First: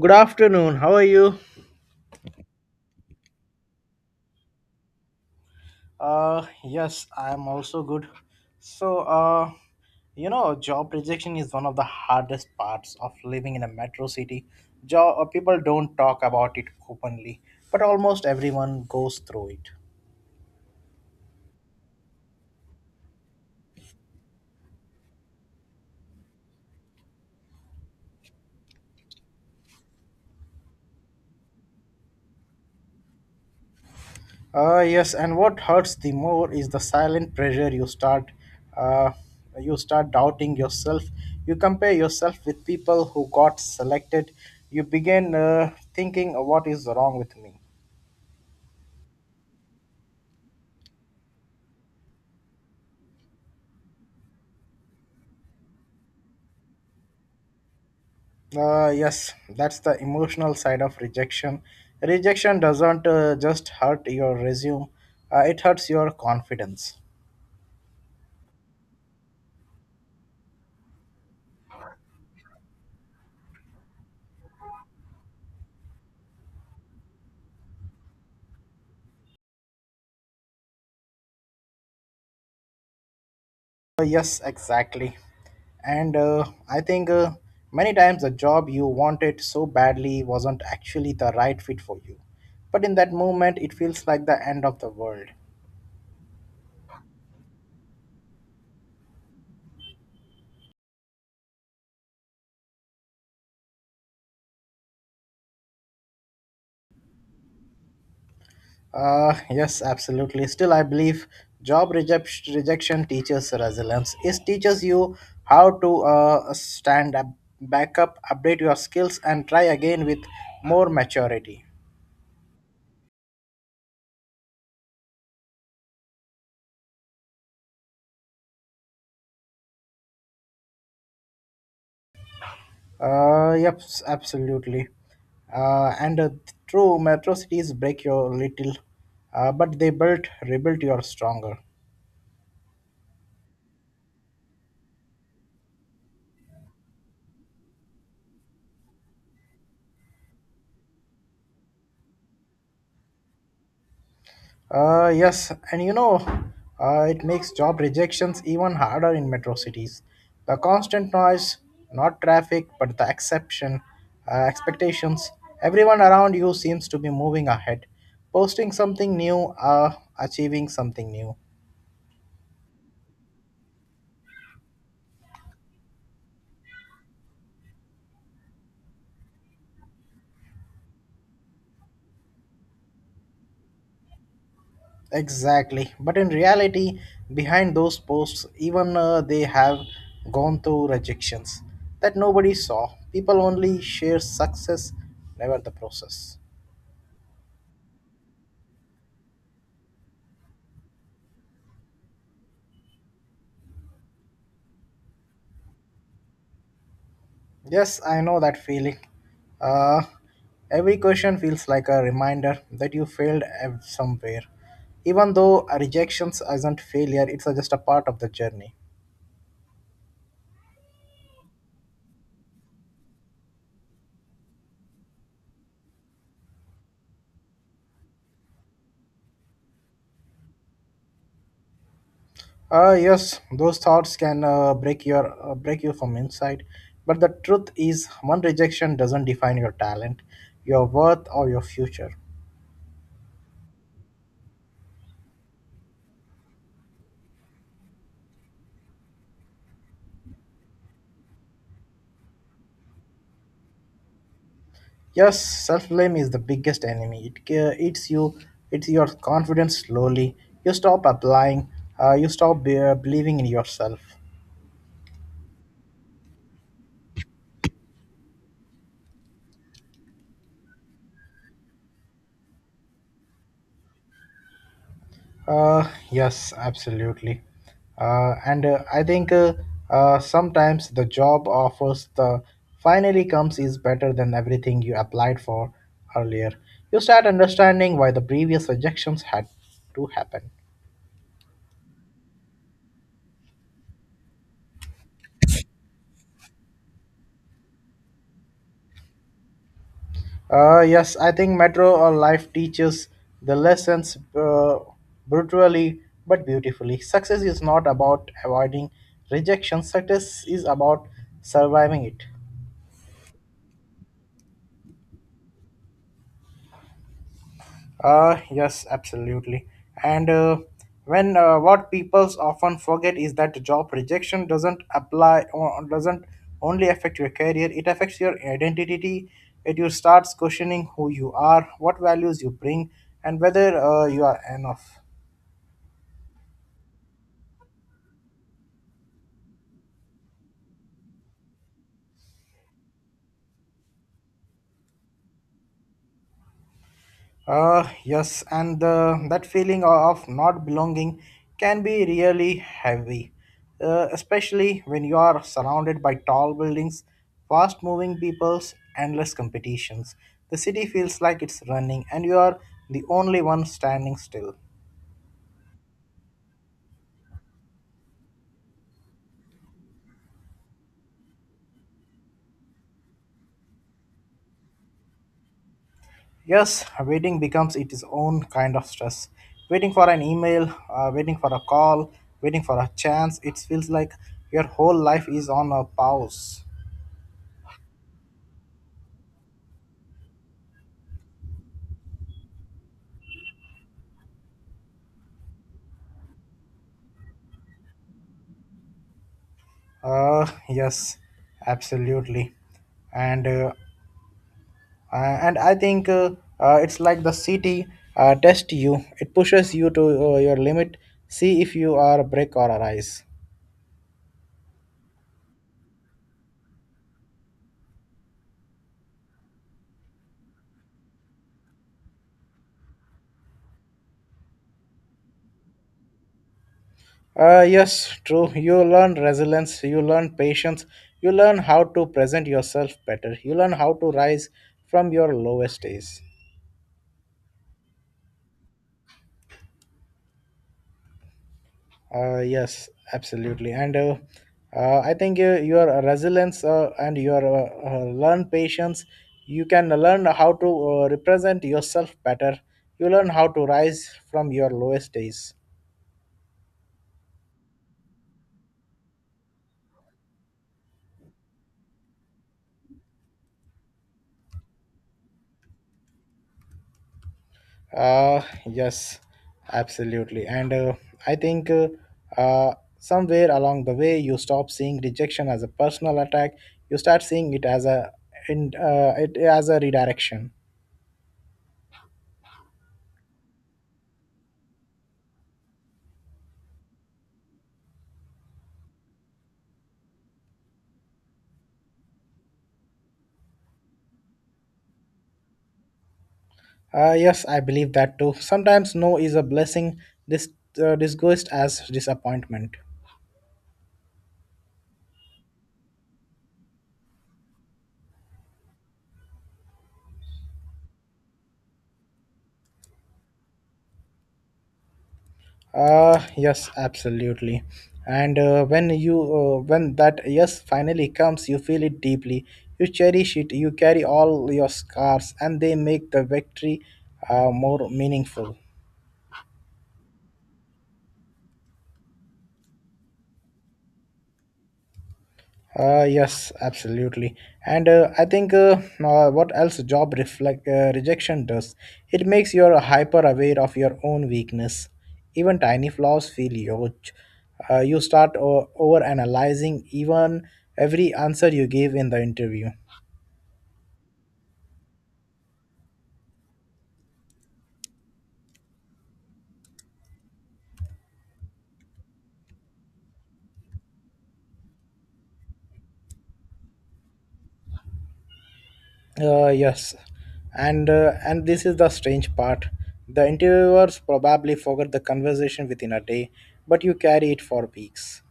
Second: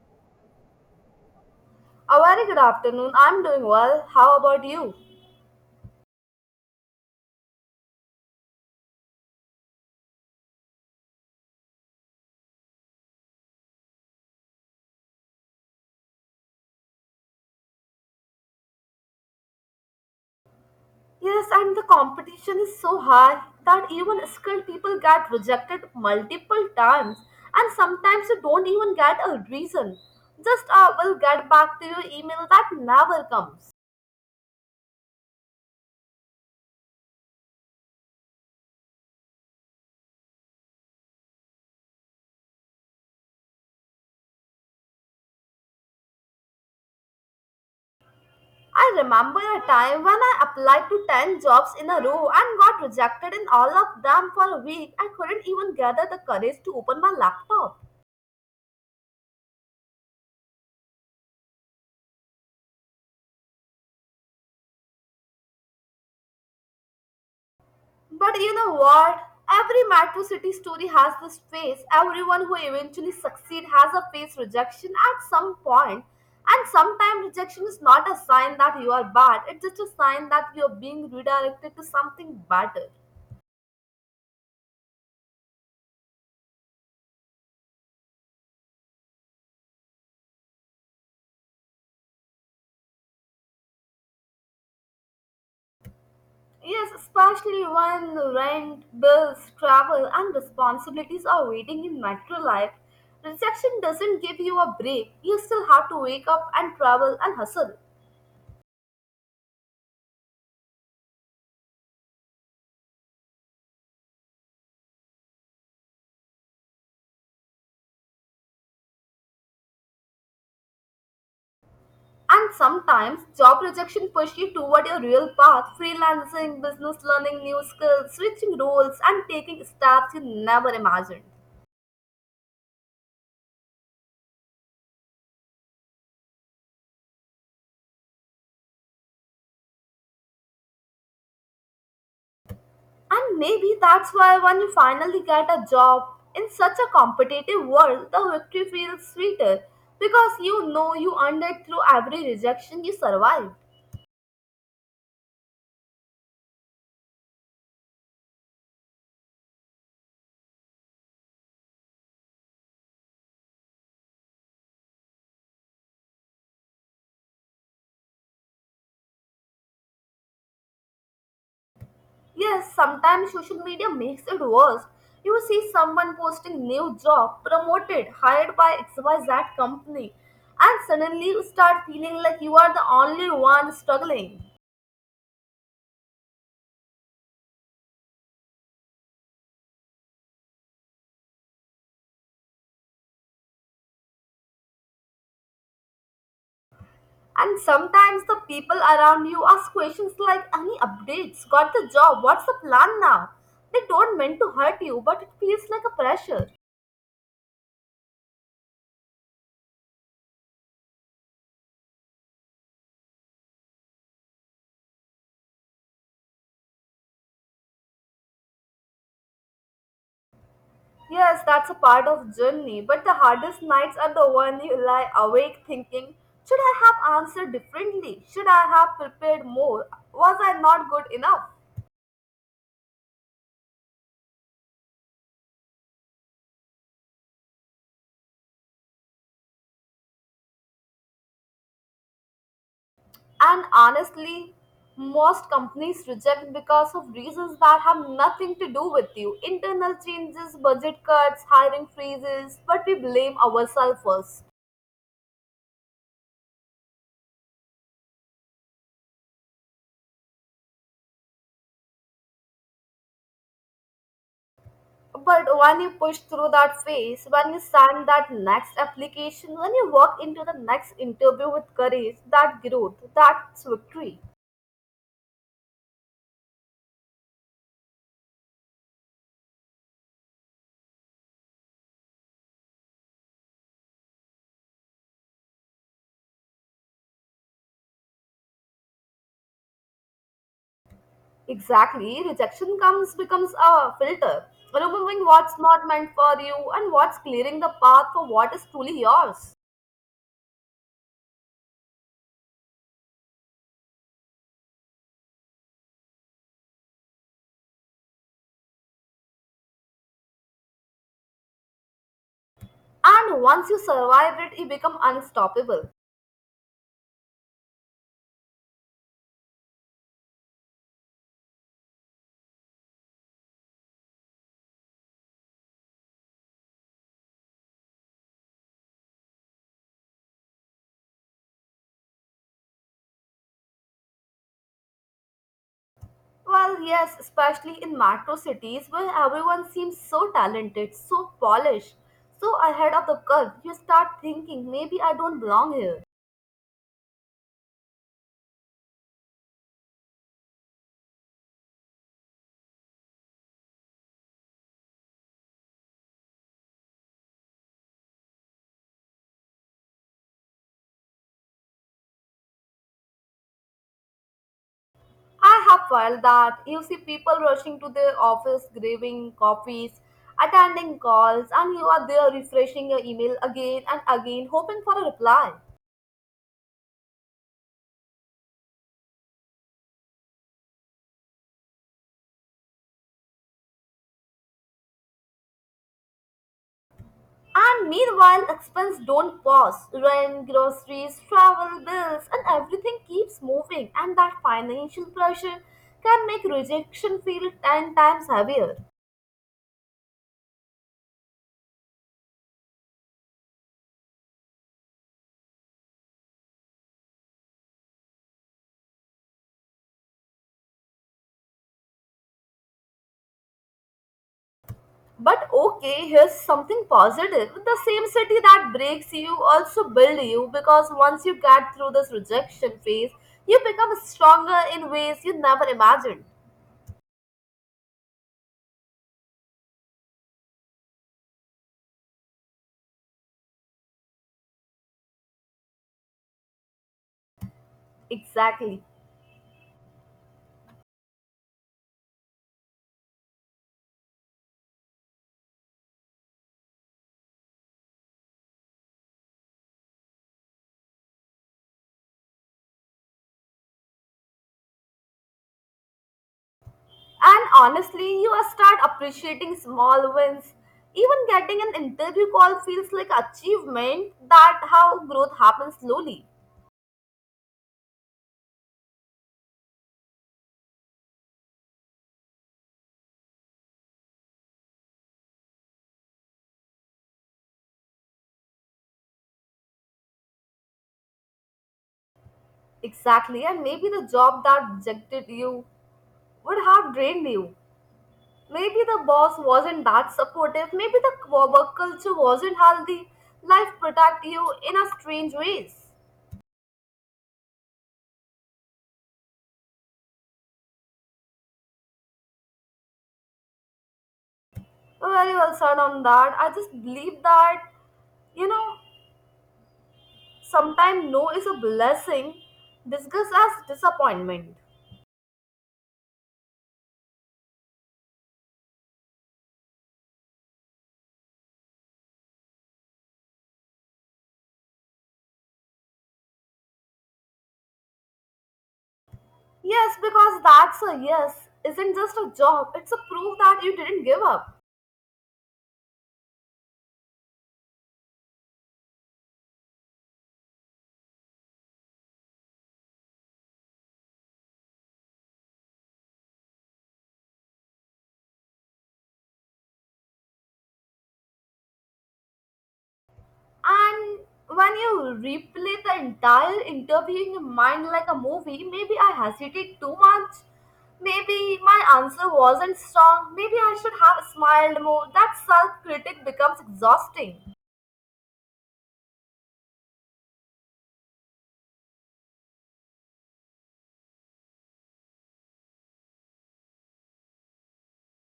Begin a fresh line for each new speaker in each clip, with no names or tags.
Good afternoon. How are you?
A very good afternoon. I'm doing well. How about you?
Yes, I am also good. So, uh, you know, job rejection is one of the hardest parts of living in a metro city. People don't talk about it openly, but almost everyone goes through it.
Yes, and the competition is so high that even skilled people get rejected multiple times, and sometimes you don't even get a reason. Just will get back to your email that never comes.
Yes, and what hurts the more is the silent pressure uh, you start doubting yourself. You compare yourself with people who got selected. You begin thinking, what is wrong with me?
I remember a time when I applied to 10 jobs in a row and got rejected in all of them for a week. I couldn't even gather the courage to open my laptop.
Yes, that's the emotional side of rejection. Rejection doesn't just hurt your resume, it hurts your confidence.
But you know what? Every metro city story has this phase. Everyone who eventually succeeds has a face rejection at some point. And sometimes rejection is not a sign that you are bad, it's just a sign that you're being redirected to something better.
Yes, exactly. And I think many times the job you wanted so badly wasn't actually the right fit for you. But in that moment, it feels like the end of the world.
Yes, especially when rent, bills, travel, and responsibilities are waiting in metro life. Rejection doesn't give you a break. You still have to wake up and travel and hustle.
Yes, absolutely. Still, I believe rejection teaches resilience. It teaches you how to stand up, back up, update your skills, and try again with more maturity.
And sometimes job rejection pushes you toward your real path, freelancing, business learning new skills, switching roles, and taking steps you never imagined.
Yep, absolutely. And True, metro cities break your little, but they rebuilt you stronger.
And maybe that's why when you finally get a job in such a competitive world, the victory feels sweeter because you know you earned it through every rejection you survived.
Yes, and you know, it makes job rejections even harder in metro cities. The constant noise, not traffic, but the expectations. Everyone around you seems to be moving ahead, posting something new, achieving something new.
Yes, sometimes social media makes it worse. You see someone posting new job, promoted, hired by XYZ company, and suddenly you start feeling like you are the only one struggling.
Exactly, but in reality, behind those posts, even they have gone through rejections that nobody saw. People only share success, never the process.
And sometimes the people around you ask questions like, "Any updates? Got the job? What's the plan now?" They don't mean to hurt you, but it feels like a pressure.
Yes, I know that feeling. Uh, every question feels like a reminder that you failed at somewhere. Even though a rejection isn't failure, it's just a part of the journey.
Yes, that's a part of journey, but the hardest nights are the one you lie awake thinking, should I have answered differently? Should I have prepared more? Was I not good enough?
Yes, those thoughts can break you from inside. But the truth is, one rejection doesn't define your talent, your worth, or your future.
And honestly, most companies reject because of reasons that have nothing to do with you. Internal changes, budget cuts, hiring freezes, but we blame ourselves first.
Yes, self blame is the biggest enemy. It eats you, it's your confidence slowly. You stop applying, uh, you stop believing in yourself.
But when you push through that phase, when you sign that next application, when you walk into the next interview with courage, that growth, that's victory.
Yes, absolutely. And I think Sometimes the job offers the finally comes is better than everything you applied for earlier. You start understanding why the previous rejections had to happen.
Exactly, rejection comes becomes a filter, removing what's not meant for you and what's clearing the path for what is truly yours.
Yes, I think Metro or Life teaches the lessons brutally but beautifully. Success is not about avoiding rejection, success is about surviving it.
And once you survive it, you become unstoppable.
Yes, absolutely. And when What people often forget is that job rejection doesn't apply or doesn't only affect your career, it affects your identity. It you starts questioning who you are, what values you bring, and whether you are enough.
Well, yes, especially in metro cities where everyone seems so talented, so polished, so ahead of the curve, you start thinking maybe I don't belong here.
Yes, and that feeling of not belonging can be really heavy, especially when you are surrounded by tall buildings, fast moving peoples, endless competitions. The city feels like it's running, and you are the only one standing still.
I have felt that you see people rushing to their office, grabbing coffees, attending calls, and you are there refreshing your email again and again, hoping for a reply.
Yes, waiting becomes its own kind of stress. Waiting for an email, waiting for a call, waiting for a chance, it feels like your whole life is on a pause.
And meanwhile, expenses don't pause. Rent, groceries, travel, bills, and everything keeps moving, and that financial pressure can make rejection feel 10 times heavier.
Yes, absolutely, and uh, uh, and I think it's like the city tests you. It pushes you to your limit. See if you are a brick or a rise.
But okay, here's something positive. The same city that breaks you also builds you because once you get through this rejection phase, you become stronger in ways you never imagined.
Yes, true. You learn resilience. You learn patience. You learn how to present yourself better. You learn how to rise from your lowest days.
Exactly.
Yes, absolutely. And I think your resilience and your learn patience, you can learn how to represent yourself better. You learn how to rise from your lowest days.
And honestly, you are start appreciating small wins. Even getting an interview call feels like achievement that how growth happens slowly.
Yes, absolutely. And I think uh, Somewhere along the way, you stop seeing rejection as a personal attack. You start seeing it as it as a redirection.
Exactly, and maybe the job that rejected you would have drained you. Maybe the boss wasn't that supportive, maybe the work culture wasn't healthy. Life protect you in a strange ways.
Yes, I believe that too. Sometimes no is a blessing, This disguised as disappointment.
Very well said on that. I just believe that, you know, sometimes no is a blessing discussed as disappointment.
Yes, absolutely. And when that yes finally comes, you feel it deeply. You cherish it. You carry all your scars, and they make the victory more meaningful.
Yes, because that's a yes isn't just a job, it's a proof that you didn't give up.
Yes, absolutely. And I think what else job reflect rejection does? It makes you hyper aware of your own weakness. Even tiny flaws feel huge. You start over analyzing even every answer you gave in the interview.
And when you replay the entire interview in your mind like a movie, maybe I hesitated too much. Maybe my answer wasn't strong. Maybe I should have smiled more. That self critic becomes exhausting.
Yes, and this is the strange part. The interviewers probably forgot the conversation within a day, but you carry it for weeks.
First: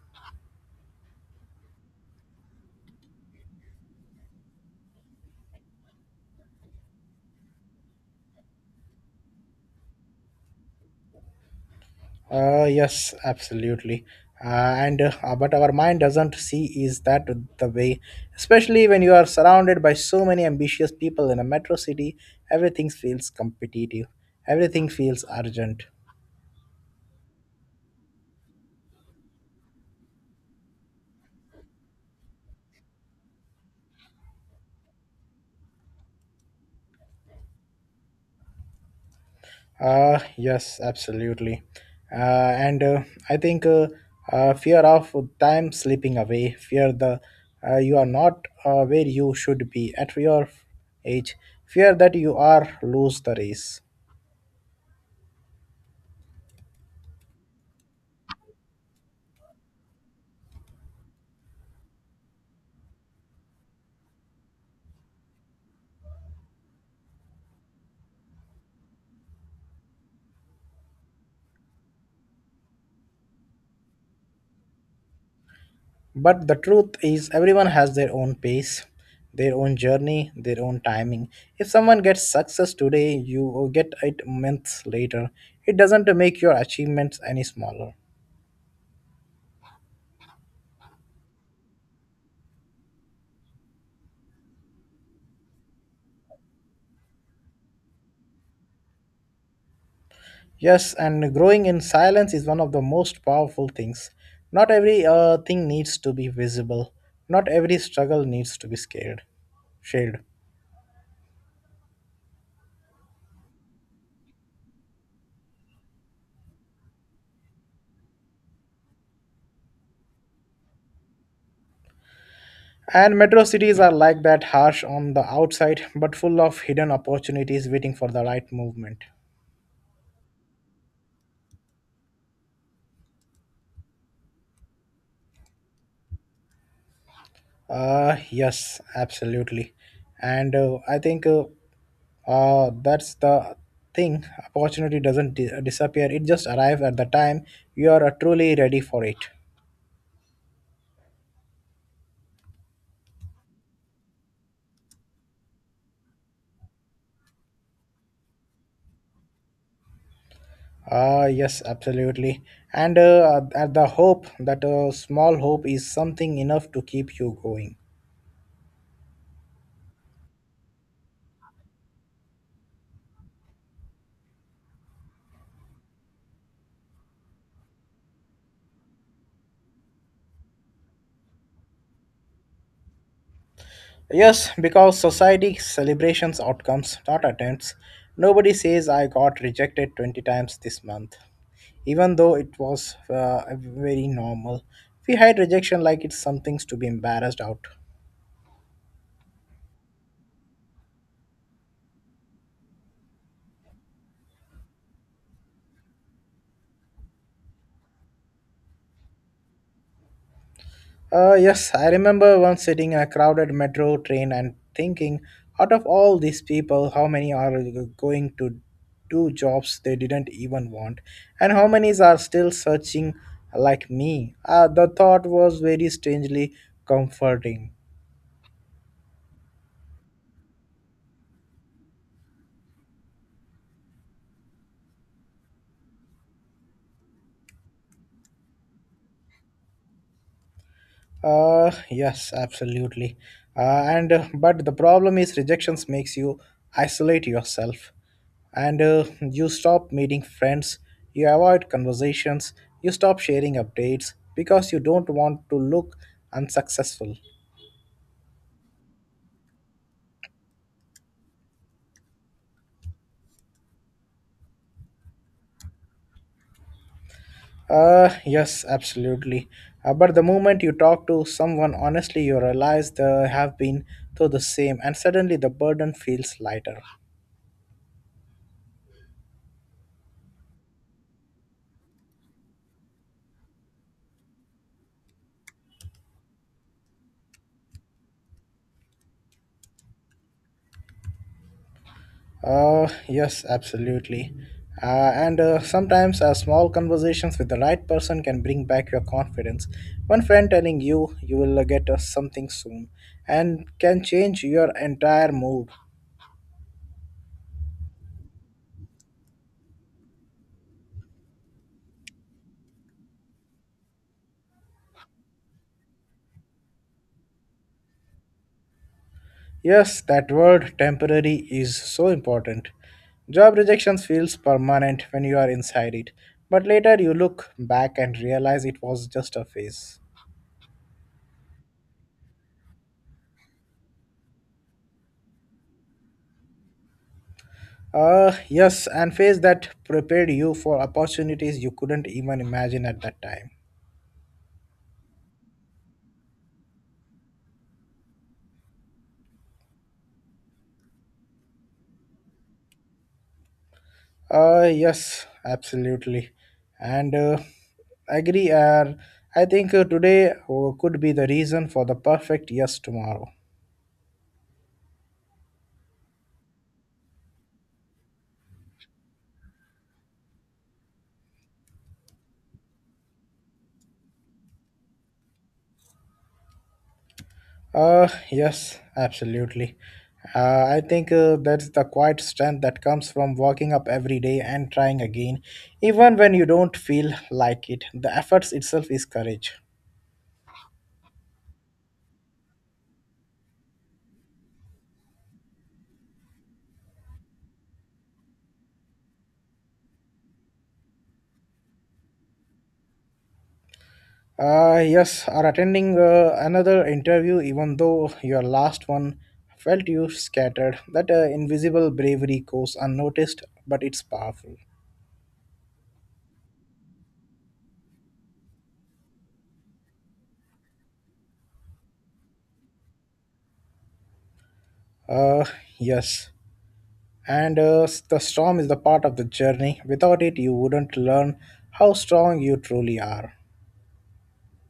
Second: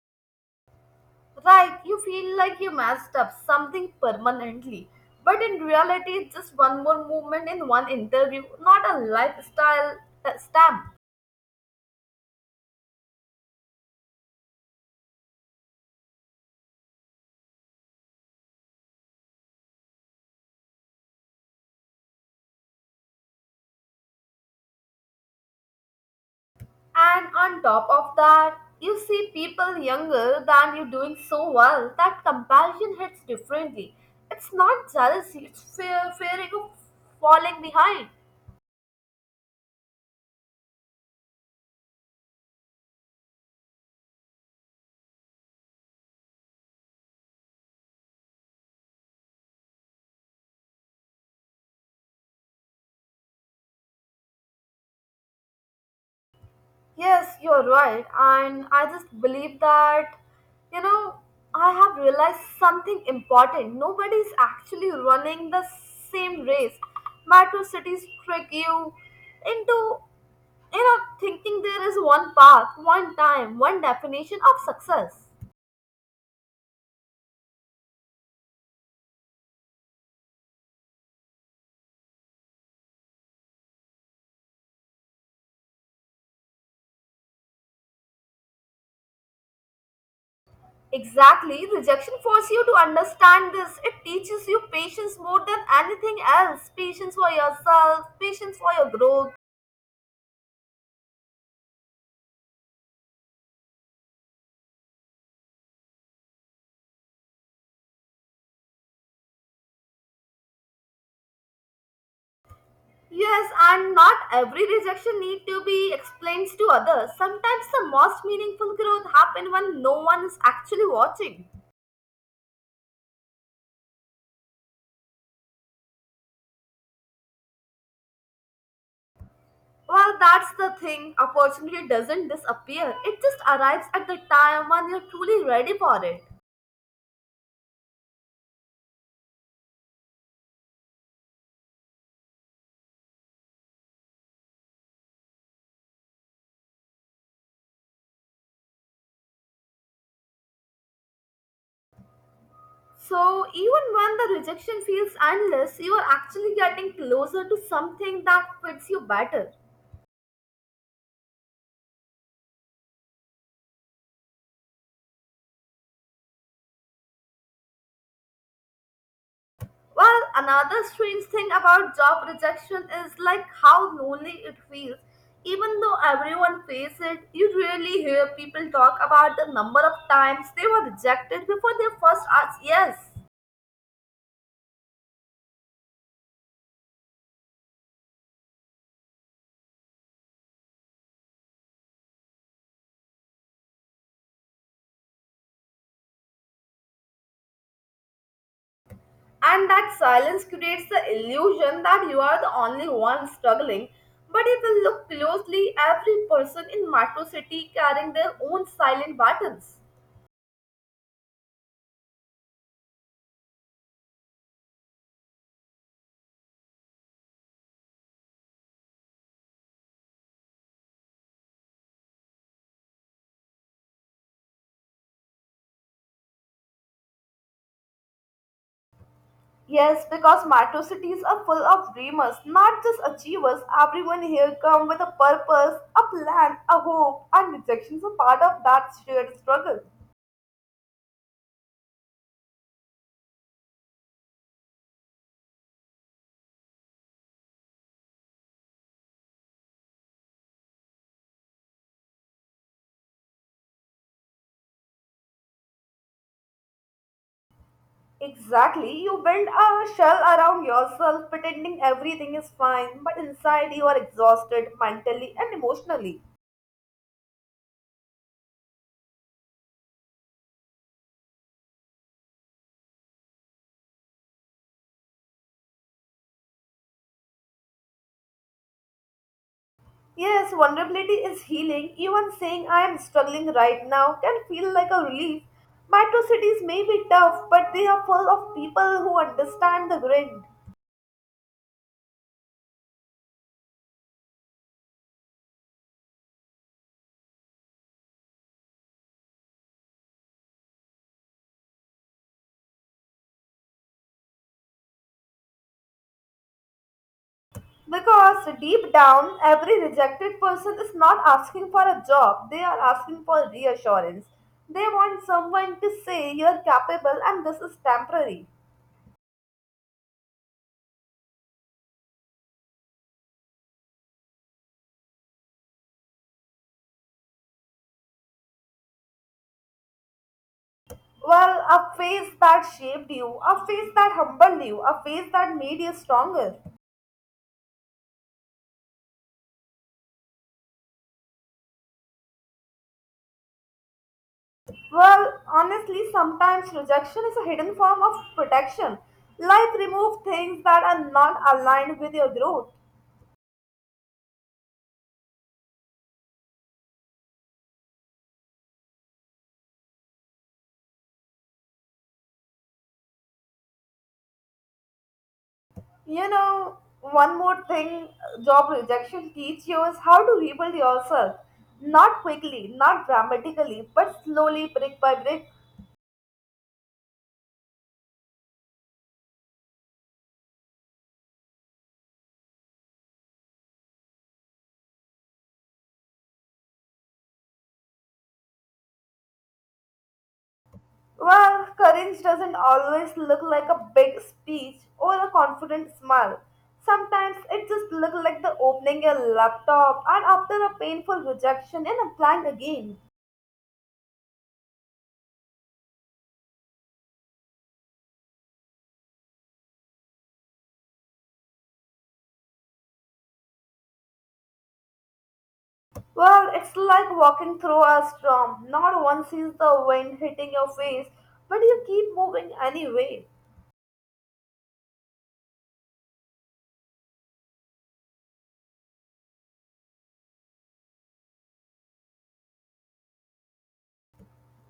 Right, you feel like you messed up something permanently. But in reality, it's just one more movement in one interview, not a lifestyle stamp.
Yes, absolutely. Uh, and But our mind doesn't see is that the way, especially when you are surrounded by so many ambitious people in a metro city, everything feels competitive, everything feels urgent.
And on top of that, you see people younger than you doing so well that comparison hits differently. It's not jealousy, it's fear, fearing of falling behind.
Yes, absolutely. And I think Fear of time slipping away, fear the you are not where you should be at your age, fear that you are lose the race.
Yes, you're right. And I just believe that, you know, I have realized something important. Nobody is actually running the same race. Metro cities trick you into, you know, thinking there is one path, one time, one definition of success.
But the truth is, everyone has their own pace, their own journey, their own timing. If someone gets success today, you will get it months later. It doesn't make your achievements any smaller.
Exactly, rejection forces you to understand this. It teaches you patience more than anything else. Patience for yourself, patience for your growth.
Yes, and growing in silence is one of the most powerful things. Not every thing needs to be visible. Not every struggle needs to be shared.
Yes, and not every rejection need to be explained to others. Sometimes the most meaningful growth happen when no one is actually watching.
And metro cities are like that, harsh on the outside, but full of hidden opportunities waiting for the right movement.
Well, that's the thing. Opportunity doesn't disappear. It just arrives at the time when you're truly ready for it.
Yes, absolutely. And I think That's the thing. Opportunity doesn't disappear, it just arrives at the time you are truly ready for it.
So even when the rejection feels endless, you are actually getting closer to something that fits you better.
Ah, yes, absolutely. And At the hope that a small hope is something enough to keep you going.
Well, another strange thing about job rejection is like how lonely it feels. Even though everyone faces it, you really hear people talk about the number of times they were rejected before they first asked yes.
Yes, because society celebrations outcomes, not attempts. Nobody says I got rejected 20 times this month, even though it was very normal. We hide rejection like it's something to be embarrassed out.
And that silence creates the illusion that you are the only one struggling. But if you look closely, every person in Metro City carrying their own silent battles.
Yes, I remember once sitting in a crowded metro train and thinking, out of all these people, how many are going to do jobs they didn't even want, and how many are still searching like me? The thought was very strangely comforting.
Yes, because metro cities are full of dreamers, not just achievers. Everyone here come with a purpose, a plan, a hope, and rejections are part of that shared struggle.
Yes, absolutely. And But the problem is rejections makes you isolate yourself, and you stop meeting friends, you avoid conversations, you stop sharing updates because you don't want to look unsuccessful.
Exactly, you build a shell around yourself, pretending everything is fine, but inside you are exhausted mentally and emotionally.
Yes, absolutely. But the moment you talk to someone honestly, you realize they have been through the same, and suddenly the burden feels lighter.
Yes, vulnerability is healing. Even saying I am struggling right now can feel like a relief. Metro cities may be tough, but they are full of people who understand the grind.
Yes, absolutely. And sometimes Small conversations with the right person can bring back your confidence. One friend telling you you will get something soon and can change your entire mood.
Because deep down, every rejected person is not asking for a job, they are asking for reassurance. They want someone to say you're capable and this is temporary.
Yes, that word temporary is so important. Job rejection feels permanent when you are inside it, but later you look back and realize it was just a phase.
Well, a face that shaped you, a face that humbled you, a face that made you stronger.
Yes, and phase that prepared you for opportunities you couldn't even imagine at that time.
Well, honestly, sometimes rejection is a hidden form of protection. Life removes things that are not aligned with your growth.
Yes, absolutely. And I agree. I think today could be the reason for the perfect yes tomorrow.
You know, one more thing job rejection teaches you is how to rebuild yourself. Not quickly, not dramatically, but slowly, brick by brick.
Yes, absolutely. I think that's the quiet strength that comes from waking up every day and trying again, even when you don't feel like it. The efforts itself is courage.
Well, courage doesn't always look like a big speech or a confident smile. Sometimes it just looks like the opening a laptop and after a painful rejection and applying again.
Yes, are attending another interview, even though your last one felt you scattered. That invisible bravery goes unnoticed, but it's powerful.
Well, it's like walking through a storm. Not one sees the wind hitting your face, but you keep moving anyway.
Uh, yes. The storm is the part of the journey. Without it, you wouldn't learn how strong you truly are.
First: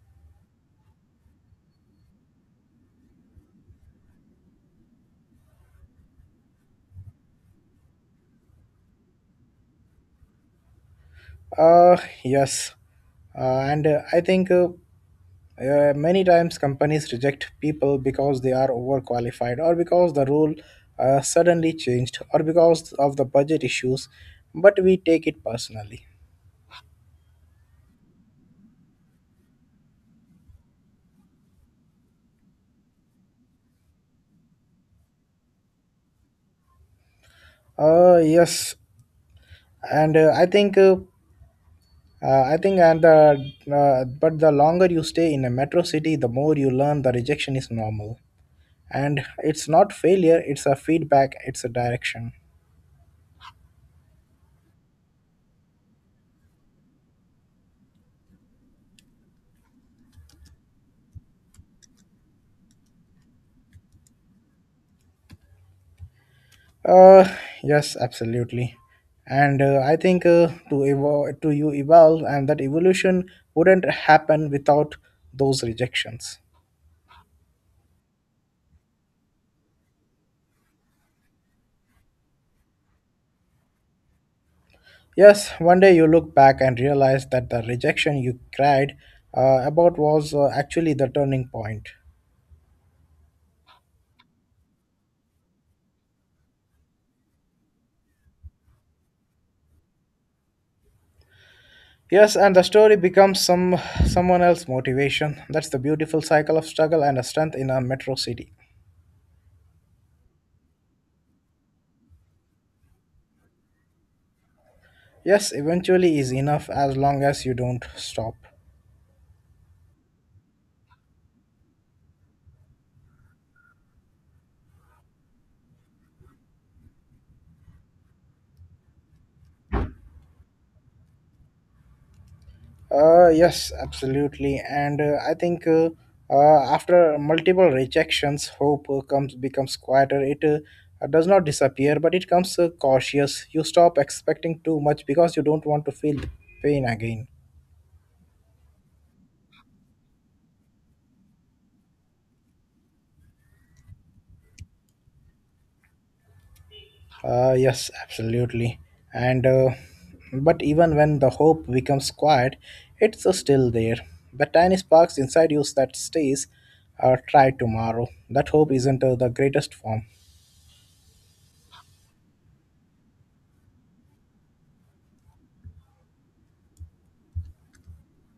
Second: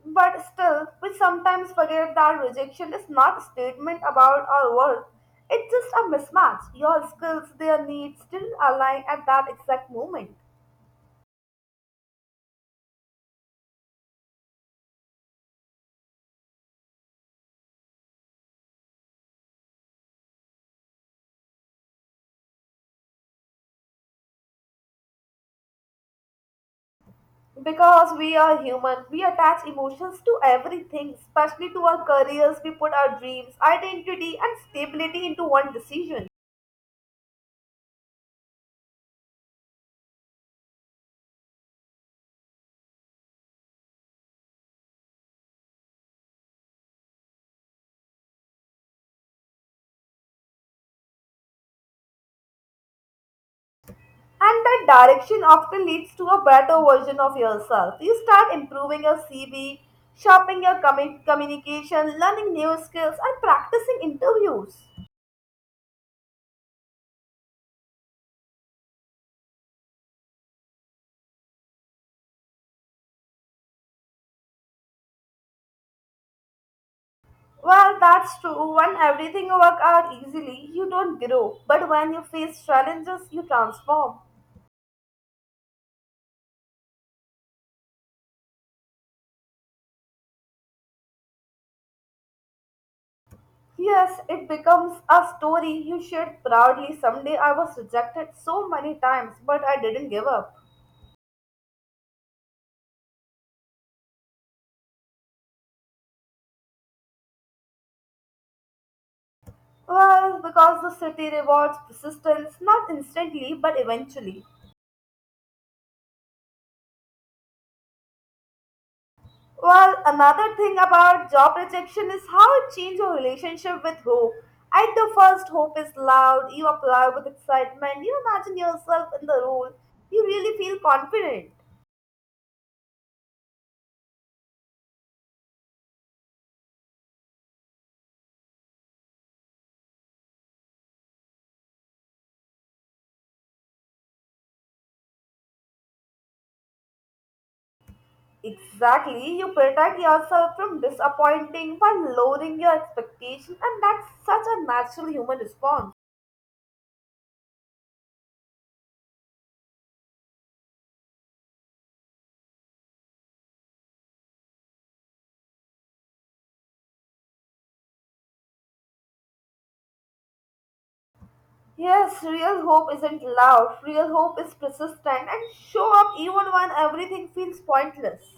But still, we sometimes forget that rejection is not a statement about our worth. It's just a mismatch. Your skills, their needs didn't align at that exact moment.
Uh, yes. And I think Many times companies reject people because they are overqualified or because the rule suddenly changed or because of the budget issues, but we take it personally.
Because we are human, we attach emotions to everything, especially to our careers. We put our dreams, identity, and stability into one decision.
Yes, and I think and the but the longer you stay in a metro city, the more you learn the rejection is normal, and it's not failure; it's a feedback, it's a direction.
And that direction often leads to a better version of yourself. You start improving your CV, sharpening your communication, learning new skills, and practicing interviews.
Uh, yes, absolutely. And I think To evolve, to you evolve, and that evolution wouldn't happen without those rejections.
Well, that's true. When everything works out easily, you don't grow. But when you face challenges, you transform.
Yes, one day you look back and realize that the rejection you cried about was actually the turning point.
Yes, it becomes a story you shared proudly. Someday I was rejected so many times, but I didn't give up.
Yes, and the story becomes someone else's motivation. That's the beautiful cycle of struggle and strength in a metro city.
Well, because the city rewards persistence, not instantly, but eventually.
Yes, eventually is enough as long as you don't stop.
Well, another thing about job rejection is how it changes your relationship with hope. At the first, hope is loud, you apply with excitement, you imagine yourself in the role, you really feel confident.
Yes, absolutely. And I think After multiple rejections, hope comes becomes quieter. It does not disappear, but it comes cautious. You stop expecting too much because you don't want to feel the pain again.
Exactly, you protect yourself from disappointing by lowering your expectation, and that's such a natural human response.
Yes, absolutely. And But even when the hope becomes quiet, it's still there. The tiny sparks inside you that stays. Try tomorrow. That hope isn't the greatest form.
Yes, real hope isn't loud, real hope is persistent and show up even when everything feels pointless.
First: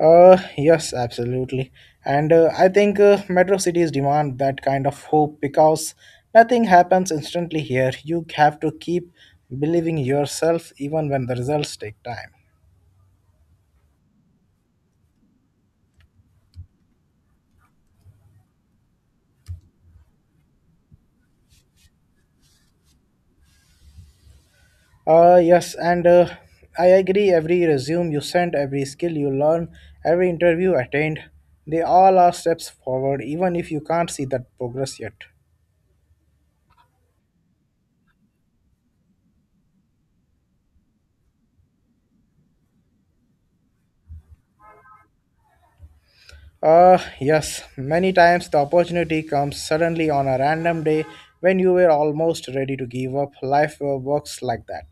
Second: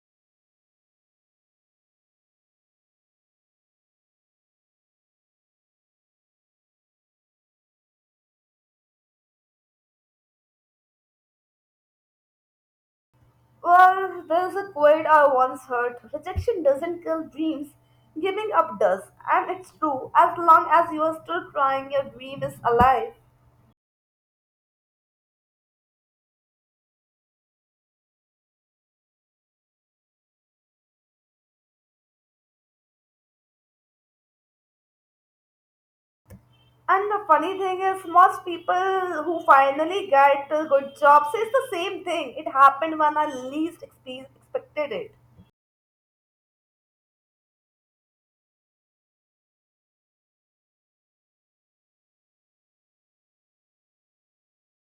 Yes, absolutely. And I think Metro cities demand that kind of hope because nothing happens instantly here. You have to keep believing yourself even when the results take time.
Well, there's a quote I once heard rejection doesn't kill dreams, giving up does. And it's true, as long as you are still trying, your dream is alive.
Yes, and I agree. Every resume you send, every skill you learn, every interview attained, they all are steps forward, even if you can't see that progress yet.
And the funny thing is, most people who finally get a good job says the same thing. It happened when I least expected it.
Yes, many times the opportunity comes suddenly on a random day when you were almost ready to give up. Life works like that.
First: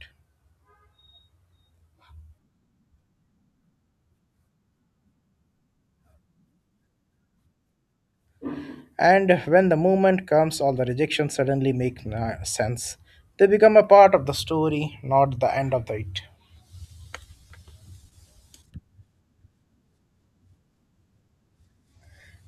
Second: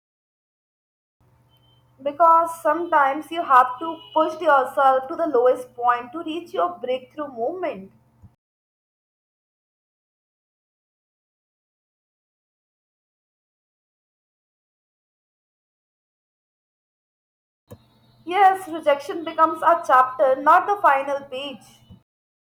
Because sometimes you have to push yourself to the lowest point to reach your breakthrough moment.
And when the movement comes, all the rejections suddenly make sense. They become a part of the story, not the end of the it.
Yes, rejection becomes a chapter, not the final page.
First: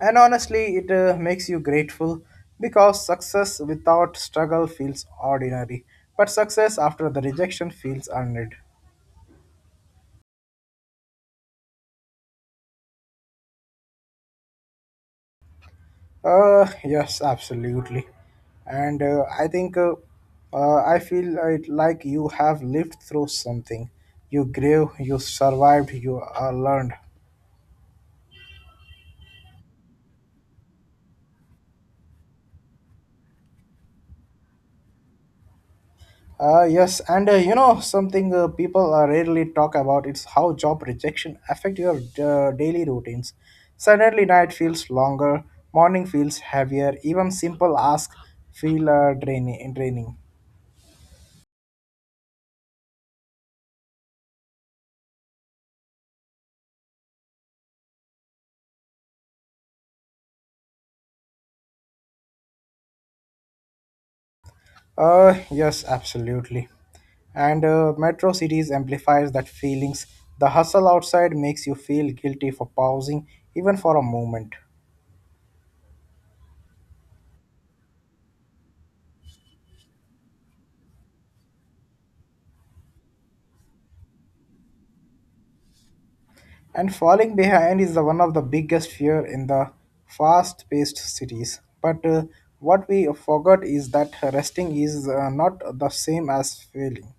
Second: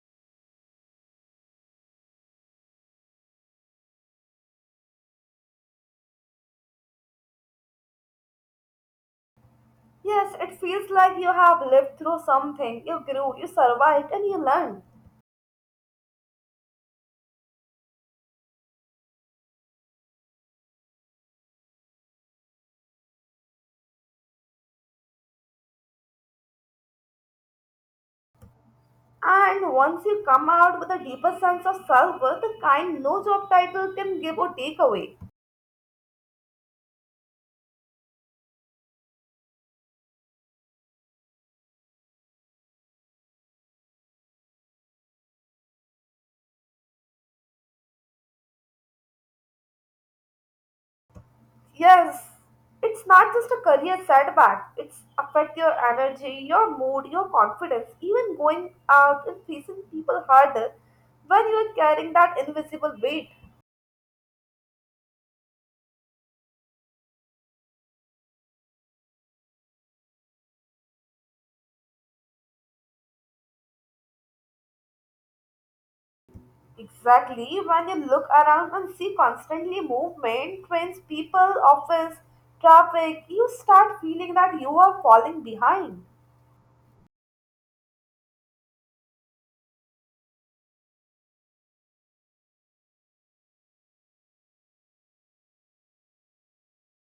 And honestly, it makes you grateful because success without struggle feels ordinary, but success after the rejection feels earned.
Yes, it feels like you have lived through something. You grew, you survived, and you learned.
Yes, absolutely. And I think I feel it like you have lived through something. You grew, you survived, you learned.
And once you come out with a deeper sense of self worth, the kind no job title can give or take away.
Yes, and you know something people rarely talk about is how job rejection affect your daily routines. Suddenly, night feels longer, morning feels heavier, even simple asks feel draining.
Yes, it's not just a career setback, it's affect your energy, your mood, your confidence, even going out and facing people harder when you are carrying that invisible weight.
Yes, absolutely. And Metro Cities amplifies that feelings. The hustle outside makes you feel guilty for pausing even for a moment.
Exactly. When you look around and see constantly movement, trains, people, office, traffic, you start feeling that you are falling behind.
And falling behind is the one of the biggest fear in the fast-paced cities. But what we forgot is that resting is not the same as failing.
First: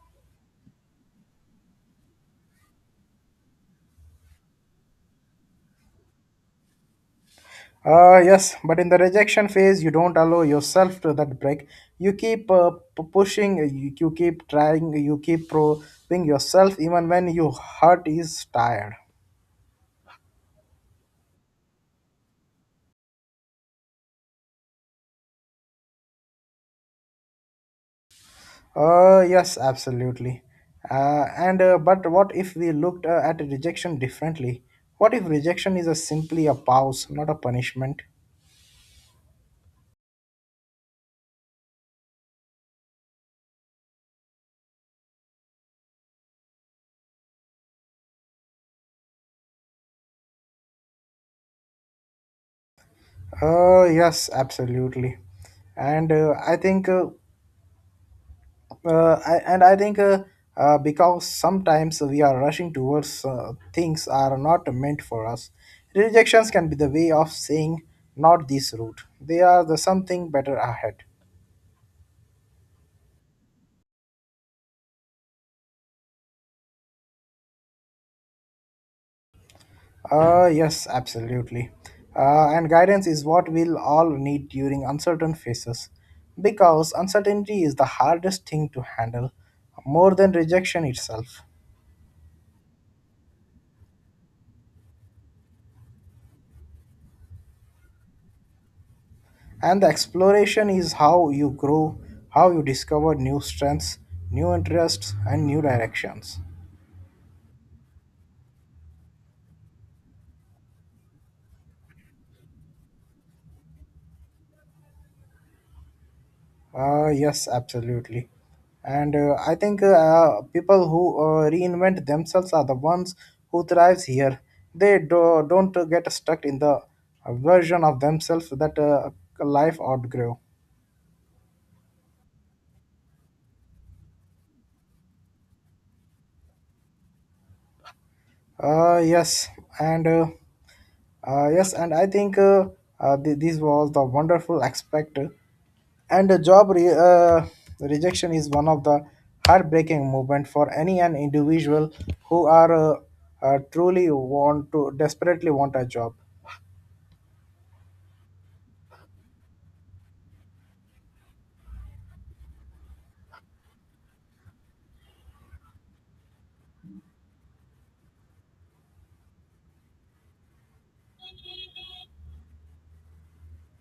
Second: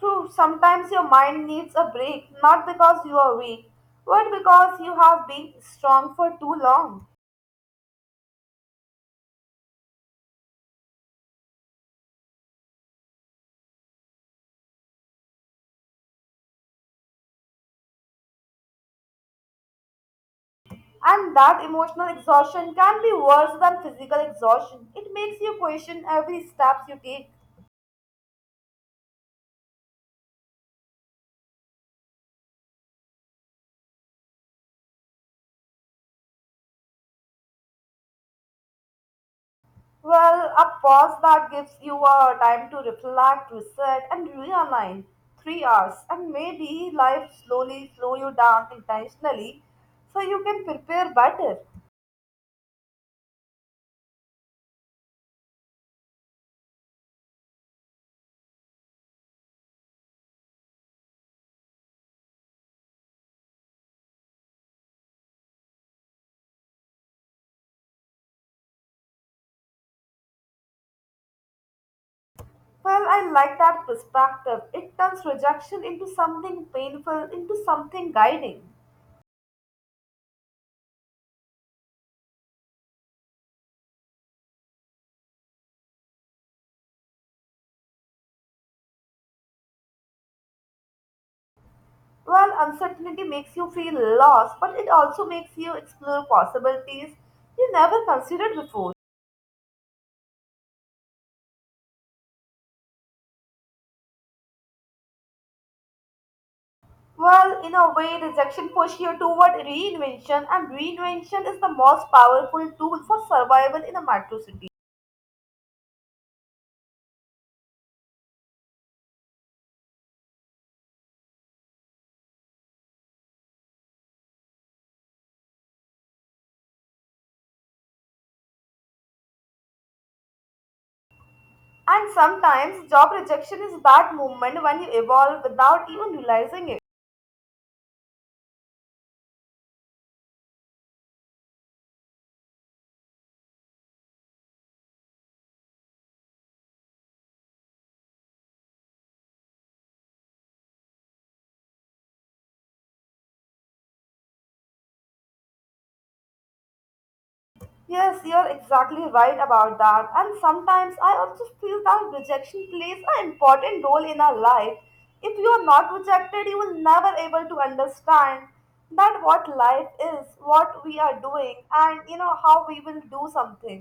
True, sometimes your mind needs a break, not because you are weak, but because you have been strong for too long.
Yes, but in the rejection phase, you don't allow yourself to that break. You keep pushing, you keep trying, you keep proving yourself even when your heart is tired.
And that emotional exhaustion can be worse than physical exhaustion. It makes you question every step you take.
Yes, absolutely. And But what if we looked at rejection differently? What if rejection is a simply a pause, not a punishment?
Well, a pause that gives you a time to reflect, reset, and realign. 3 hours, and maybe life slowly slow you down intentionally, so you can prepare better.
Yes, absolutely. And I think I- and I think Because sometimes we are rushing towards things are not meant for us. Rejections can be the way of saying not this route. They are the something better ahead.
Well, I like that perspective. It turns rejection into something painful, into something guiding.
Yes, absolutely. And guidance is what we'll all need during uncertain phases, because uncertainty is the hardest thing to handle, more than rejection itself.
Well, uncertainty makes you feel lost, but it also makes you explore possibilities you never considered before.
And the exploration is how you grow, how you discover new strengths, new interests, and new directions.
Well, in a way, rejection pushes you toward reinvention, and reinvention is the most powerful tool for survival in a metro city.
Yes, absolutely. And I think People who reinvent themselves are the ones who thrives here. They do, don't get stuck in the version of themselves that life outgrew.
And sometimes, job rejection is that moment when you evolve without even realizing it.
Uh, yes, and uh, yes, and I think this was the wonderful aspect And a job re- rejection is one of the heartbreaking movement for any an individual who are truly want to desperately want a job.
Yes, you're exactly right about that. And sometimes I also feel that rejection plays an important role in our life. If you are not rejected, you will never able to understand that what life is, what we are doing, and you know how we will do something.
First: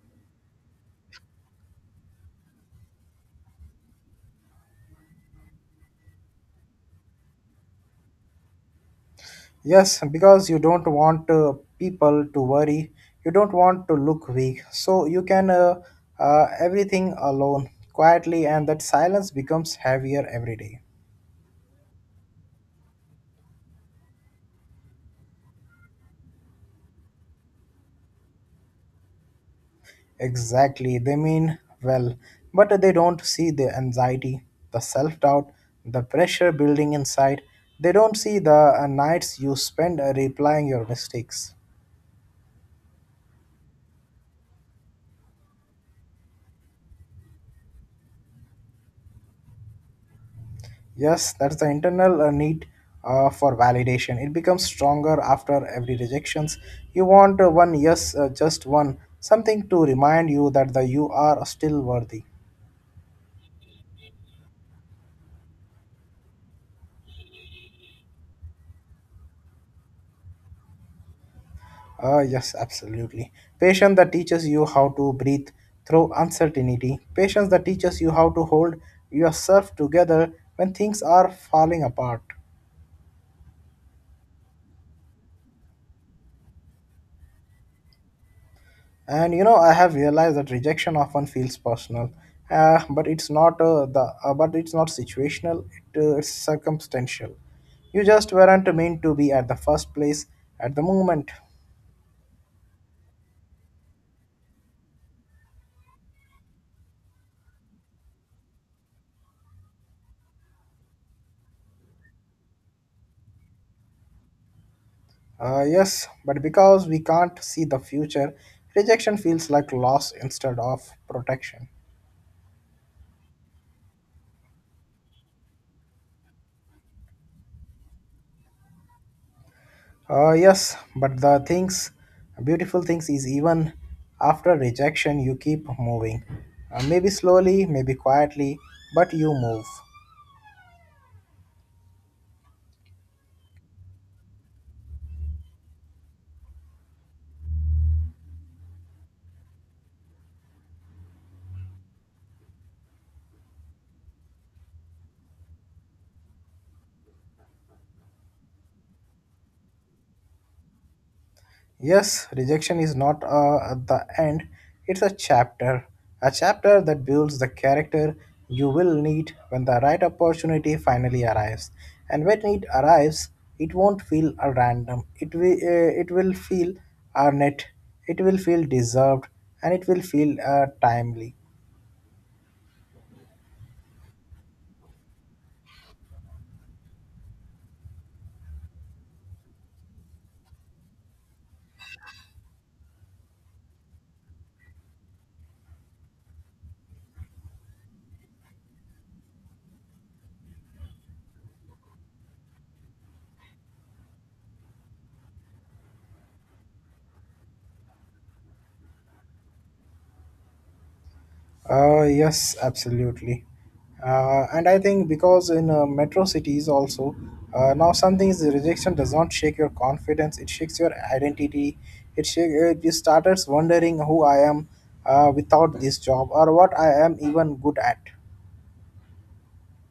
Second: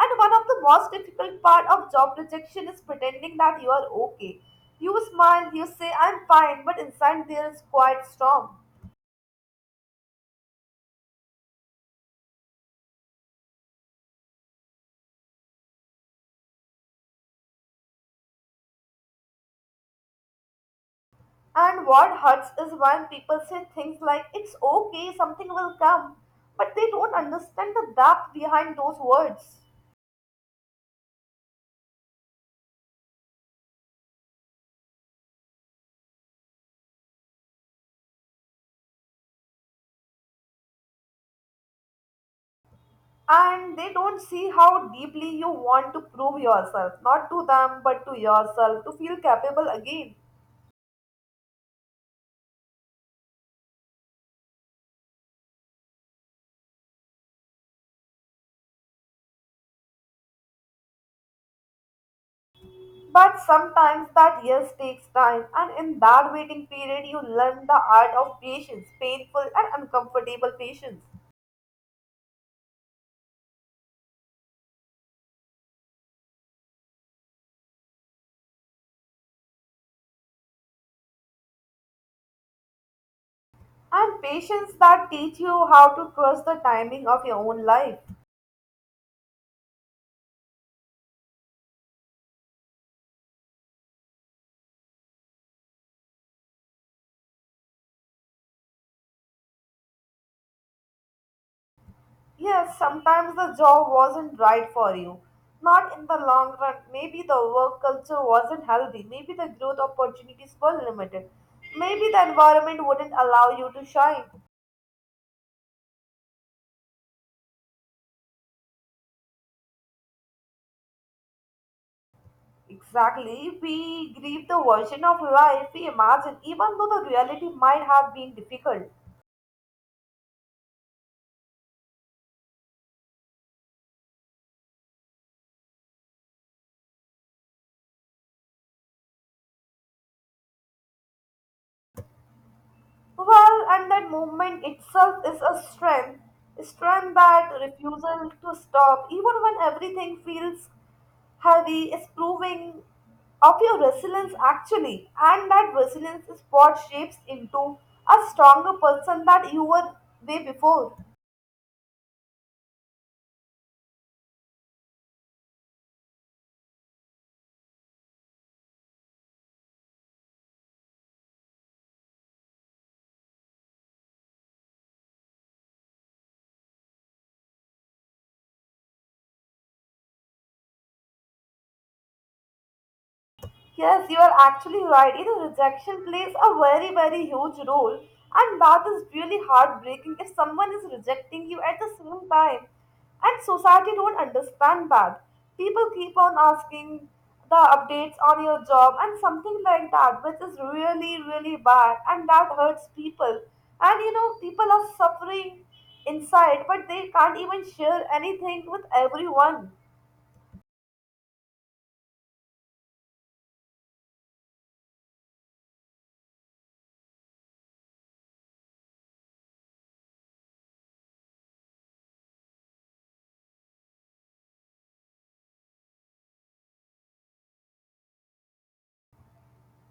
And one of the most difficult part of job rejection is pretending that you are okay. You smile, you say I'm fine, but inside there is quite storm.
Yes, because you don't want people to worry, you don't want to look weak, so you can everything alone quietly, and that silence becomes heavier every day.
And what hurts is when people say things like, it's okay, something will come, but they don't understand the depth behind those words.
Exactly. They mean well, but they don't see the anxiety, the self doubt, the pressure building inside. They don't see the nights you spend replying your mistakes.
And they don't see how deeply you want to prove yourself, not to them, but to yourself, to feel capable again.
Yes, that's the internal need for validation. It becomes stronger after every rejections. You want one yes, just one, something to remind you that the you are still worthy.
But sometimes that yes takes time, and in that waiting period, you learn the art of patience, painful and uncomfortable patience,
Ah yes, absolutely. Patience that teaches you how to breathe through uncertainty. Patience that teaches you how to hold yourself together when things are falling apart.
and patience that teach you how to trust the timing of your own life.
And you know, I have realized that rejection often feels personal, but it's not situational. It's circumstantial. You just weren't meant to be at the first place at the moment.
Yes, sometimes the job wasn't right for you. Not in the long run. Maybe the work culture wasn't healthy. Maybe the growth opportunities were limited. Maybe the environment wouldn't allow you to shine.
Yes, but because we can't see the future, rejection feels like loss instead of protection.
Exactly. We grieve the version of life we imagine, even though the reality might have been difficult.
Yes, but the things, beautiful things, is even after rejection, you keep moving. Maybe slowly, maybe quietly, but you move.
Well, and that movement itself is a strength. A strength that refusal to stop, even when everything feels heavy is proving of your resilience actually, and that resilience is what shapes into a stronger person that you were way before.
Yes, rejection is not at the end, it's a chapter. A chapter that builds the character you will need when the right opportunity finally arrives. And when it arrives, it won't feel a random, it will feel earned, it will feel deserved, and it will feel timely.
Yes, you are actually right. You know, rejection plays a very, very huge role, and that is really heartbreaking if someone is rejecting you at the same time. And society don't understand that. People keep on asking the updates on your job and something like that, which is really, really bad, and that hurts people. And you know, people are suffering inside, but they can't even share anything with everyone.
Yes, absolutely. And I think because in metro cities also, now something is rejection does not shake your confidence, it shakes your identity. You started wondering who I am without this job or what I am even good at.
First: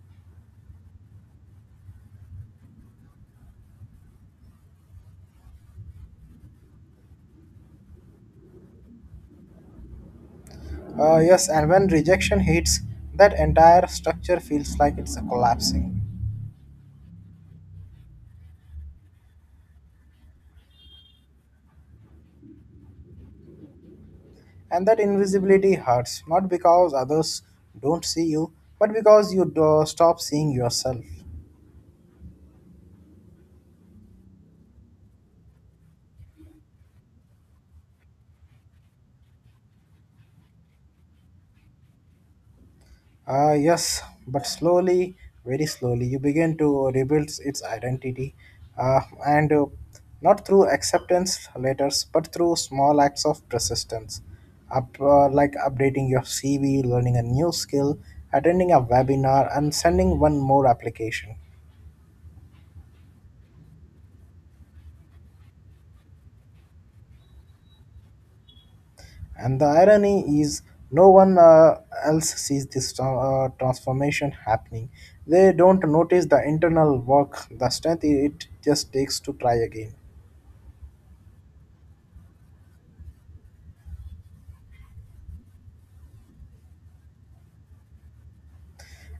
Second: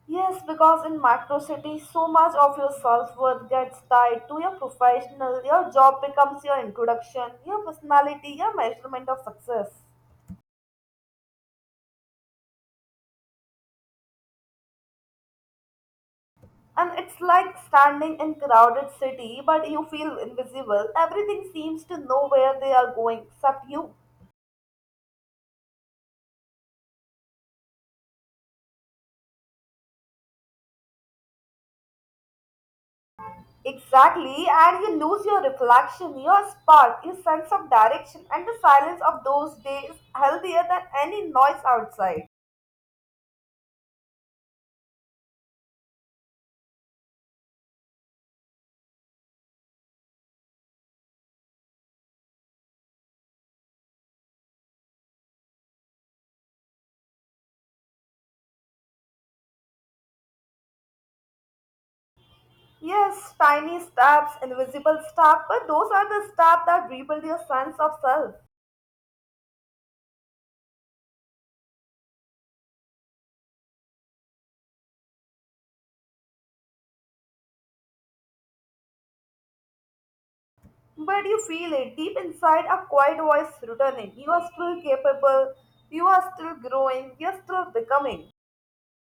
Yes, because in macro cities, so much of your self worth gets tied to your professional. Your job becomes your introduction, your personality, your measurement of success.
Yes, and when rejection hits, that entire structure feels like it's collapsing.
And it's like standing in crowded city, but you feel invisible. Everything seems to know where they are going except you.
And that invisibility hurts, not because others don't see you, but because you do- stop seeing yourself.
Exactly, and you lose your reflection, your spark, your sense of direction, and the silence of those days healthier than any noise outside.
Ah, yes, but slowly, very slowly, you begin to rebuild its identity, and not through acceptance letters, but through small acts of persistence, like updating your CV, learning a new skill, attending a webinar, and sending one more application.
Yes, tiny steps, invisible steps, but those are the steps that rebuild your sense of self.
And the irony is, no one else sees this transformation happening. They don't notice the internal work, the strength it just takes to try again.
But you feel it deep inside a quiet voice returning. You are still capable, you are still growing, you are still becoming.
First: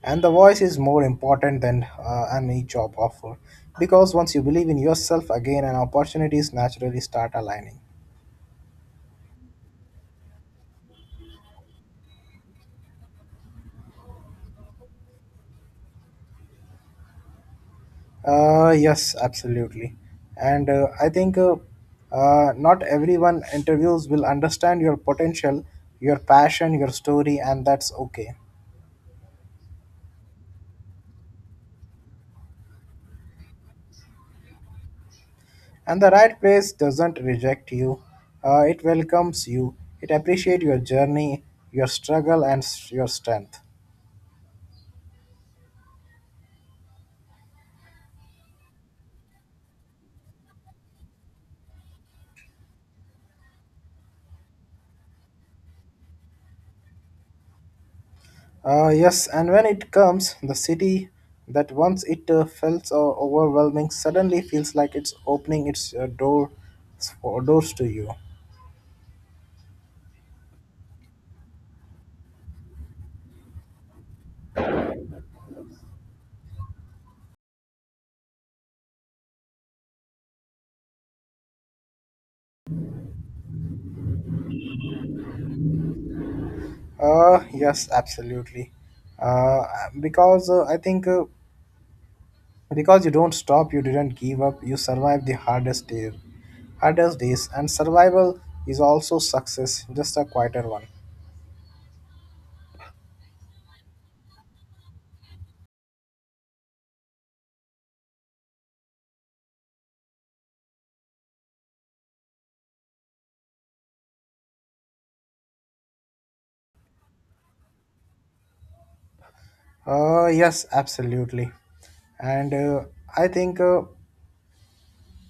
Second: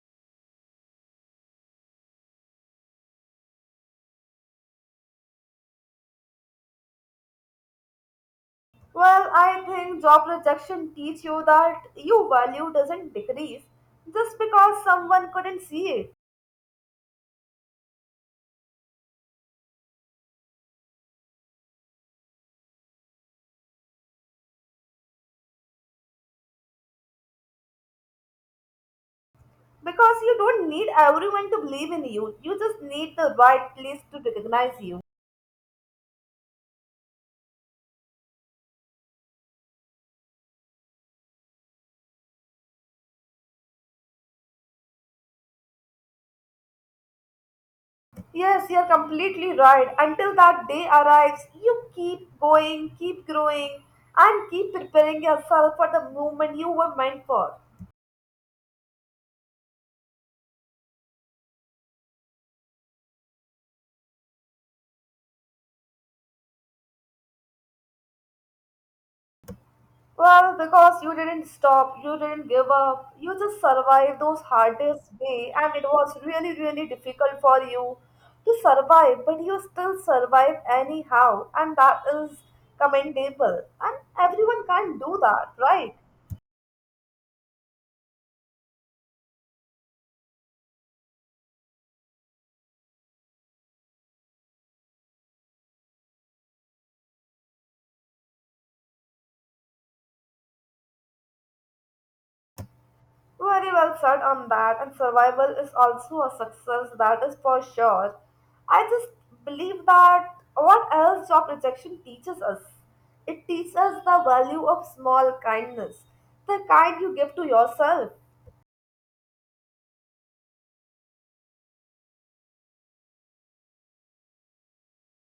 And the voice is more important than any job offer because once you believe in yourself again and opportunities naturally start aligning.
Well, I think job rejection teach you that your value doesn't decrease just because someone couldn't see it.
Yes, absolutely. And I think Not everyone interviews will understand your potential, your passion, your story, and that's okay.
Because you don't need everyone to believe in you, you just need the right place to recognize you.
And the right place doesn't reject you, it welcomes you, it appreciates your journey, your struggle and your strength.
Yes, you're completely right. Until that day arrives, you keep going, keep growing, and keep preparing yourself for the moment you were meant for.
Yes, and when it comes, the city that once it felt overwhelming suddenly feels like it's opening its doors to you.
Well, because you didn't stop, you didn't give up, you just survived those hardest day, and it was really, really difficult for you to survive, but you still survive anyhow, and that is commendable. And everyone can't do that, right?
Yes, absolutely. Uh, because I think Because you don't stop, you didn't give up, you survived the hardest days, and survival is also success, just a quieter one.
Very well said on that, and survival is also a success, that is for sure. I just believe that what else job rejection teaches us? It teaches us the value of small kindness, the kind you give to yourself.
Yes, absolutely. And I think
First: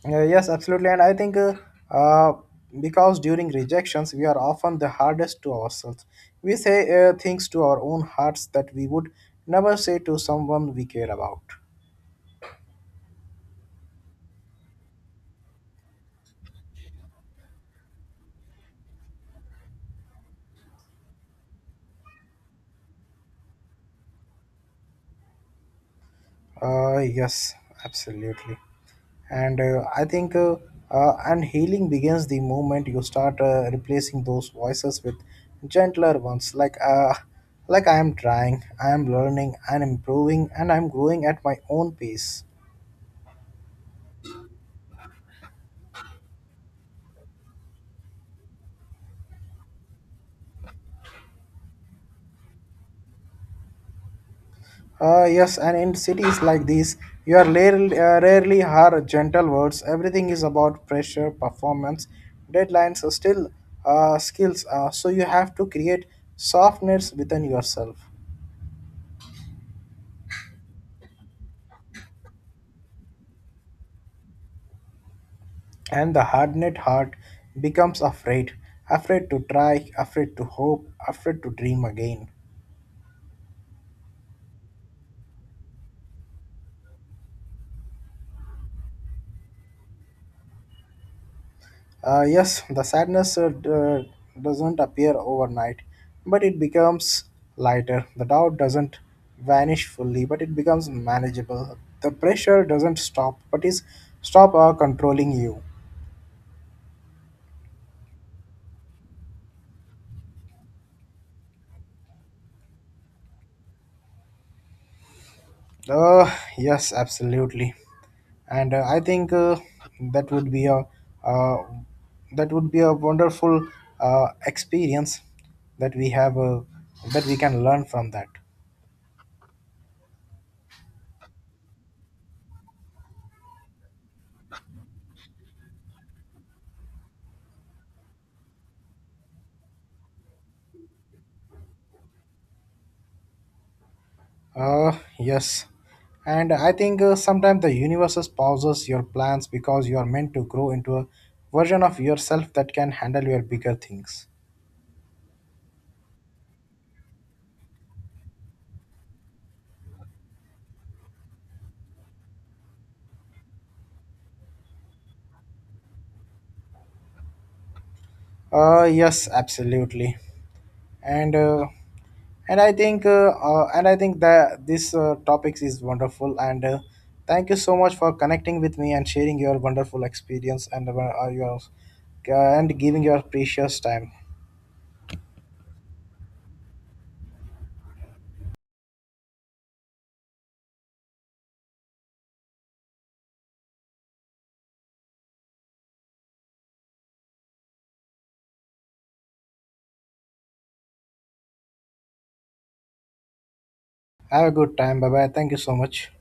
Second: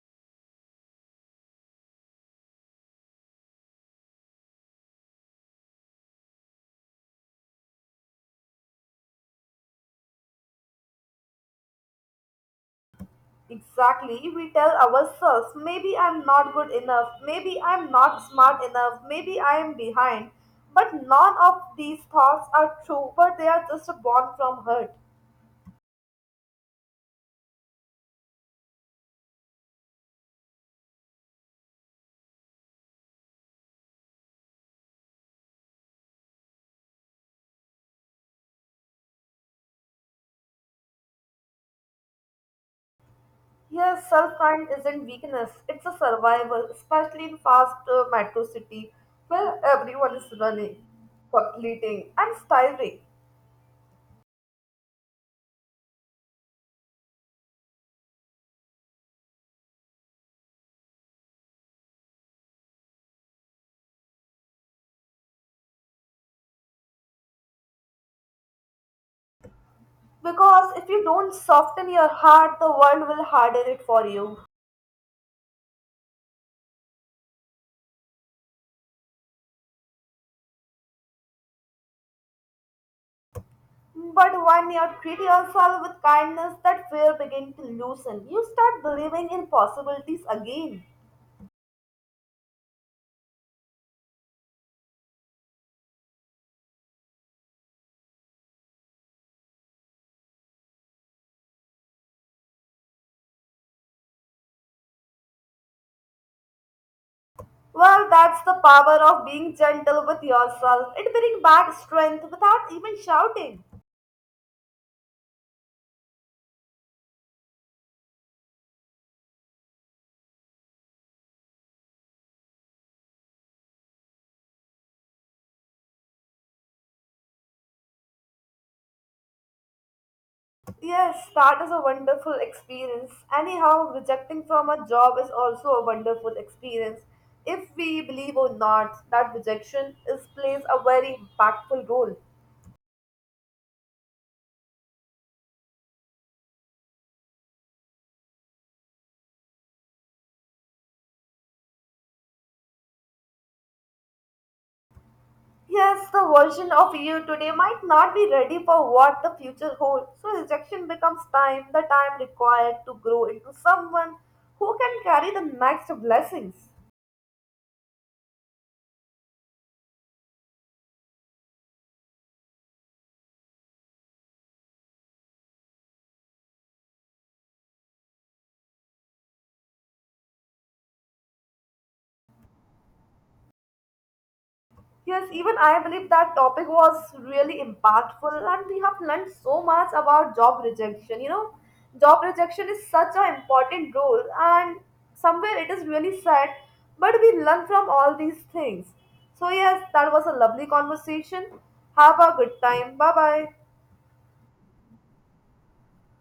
Yes, absolutely. And I think uh, because during rejections, we are often the hardest to ourselves. We say things to our own hearts that we would never say to someone we care about.
Exactly, we tell ourselves, maybe I'm not good enough, maybe I'm not smart enough, maybe I am behind. But none of these thoughts are true, but they are just born from hurt.
Yes, absolutely. And I think and healing begins the moment you start replacing those voices with gentler ones, like I am trying, I am learning, I am improving, and I am growing at my own pace.
Yes, self-kind isn't weakness, it's a survival, especially in fast metro city where everyone is running, completing and styling.
Yes, and in cities like these, you are rarely hear gentle words. Everything is about pressure, performance, deadlines, still skills. So you have to create softness within yourself.
Because if you don't soften your heart, the world will harden it for you.
And the hardened heart becomes afraid, afraid to try, afraid to hope, afraid to dream again.
But when you treat yourself with kindness, that fear begins to loosen. You start believing in possibilities again.
Yes, the sadness doesn't appear overnight, but it becomes lighter. The doubt doesn't vanish fully, but it becomes manageable. The pressure doesn't stop, but is stop controlling you.
Well, that's the power of being gentle with yourself. It brings back strength without even shouting.
Yes, absolutely. And I think that would be a uh, that would be a wonderful experience that we have that we can learn from that.
Yes, that is a wonderful experience. Anyhow, rejecting from a job is also a wonderful experience. If we believe or not that rejection is plays a very impactful role.
Yes. And I think sometimes the universe pauses your plans because you are meant to grow into a version of yourself that can handle your bigger things.
Yes, the version of you today might not be ready for what the future holds. So rejection becomes time, the time required to grow into someone who can carry the next blessings.
Yes, absolutely. And uh, and I think that this topics is wonderful. And Thank you so much for connecting with me and sharing your wonderful experience and your and giving your precious time.
Yes, even I believe that topic was really impactful, and we have learned so much about job rejection. You know, job rejection is such an important role, and somewhere it is really sad, but we learn from all these things. So, yes, that was a lovely conversation. Have a good time. Bye bye.
Have a good time. Bye bye. Thank you so much.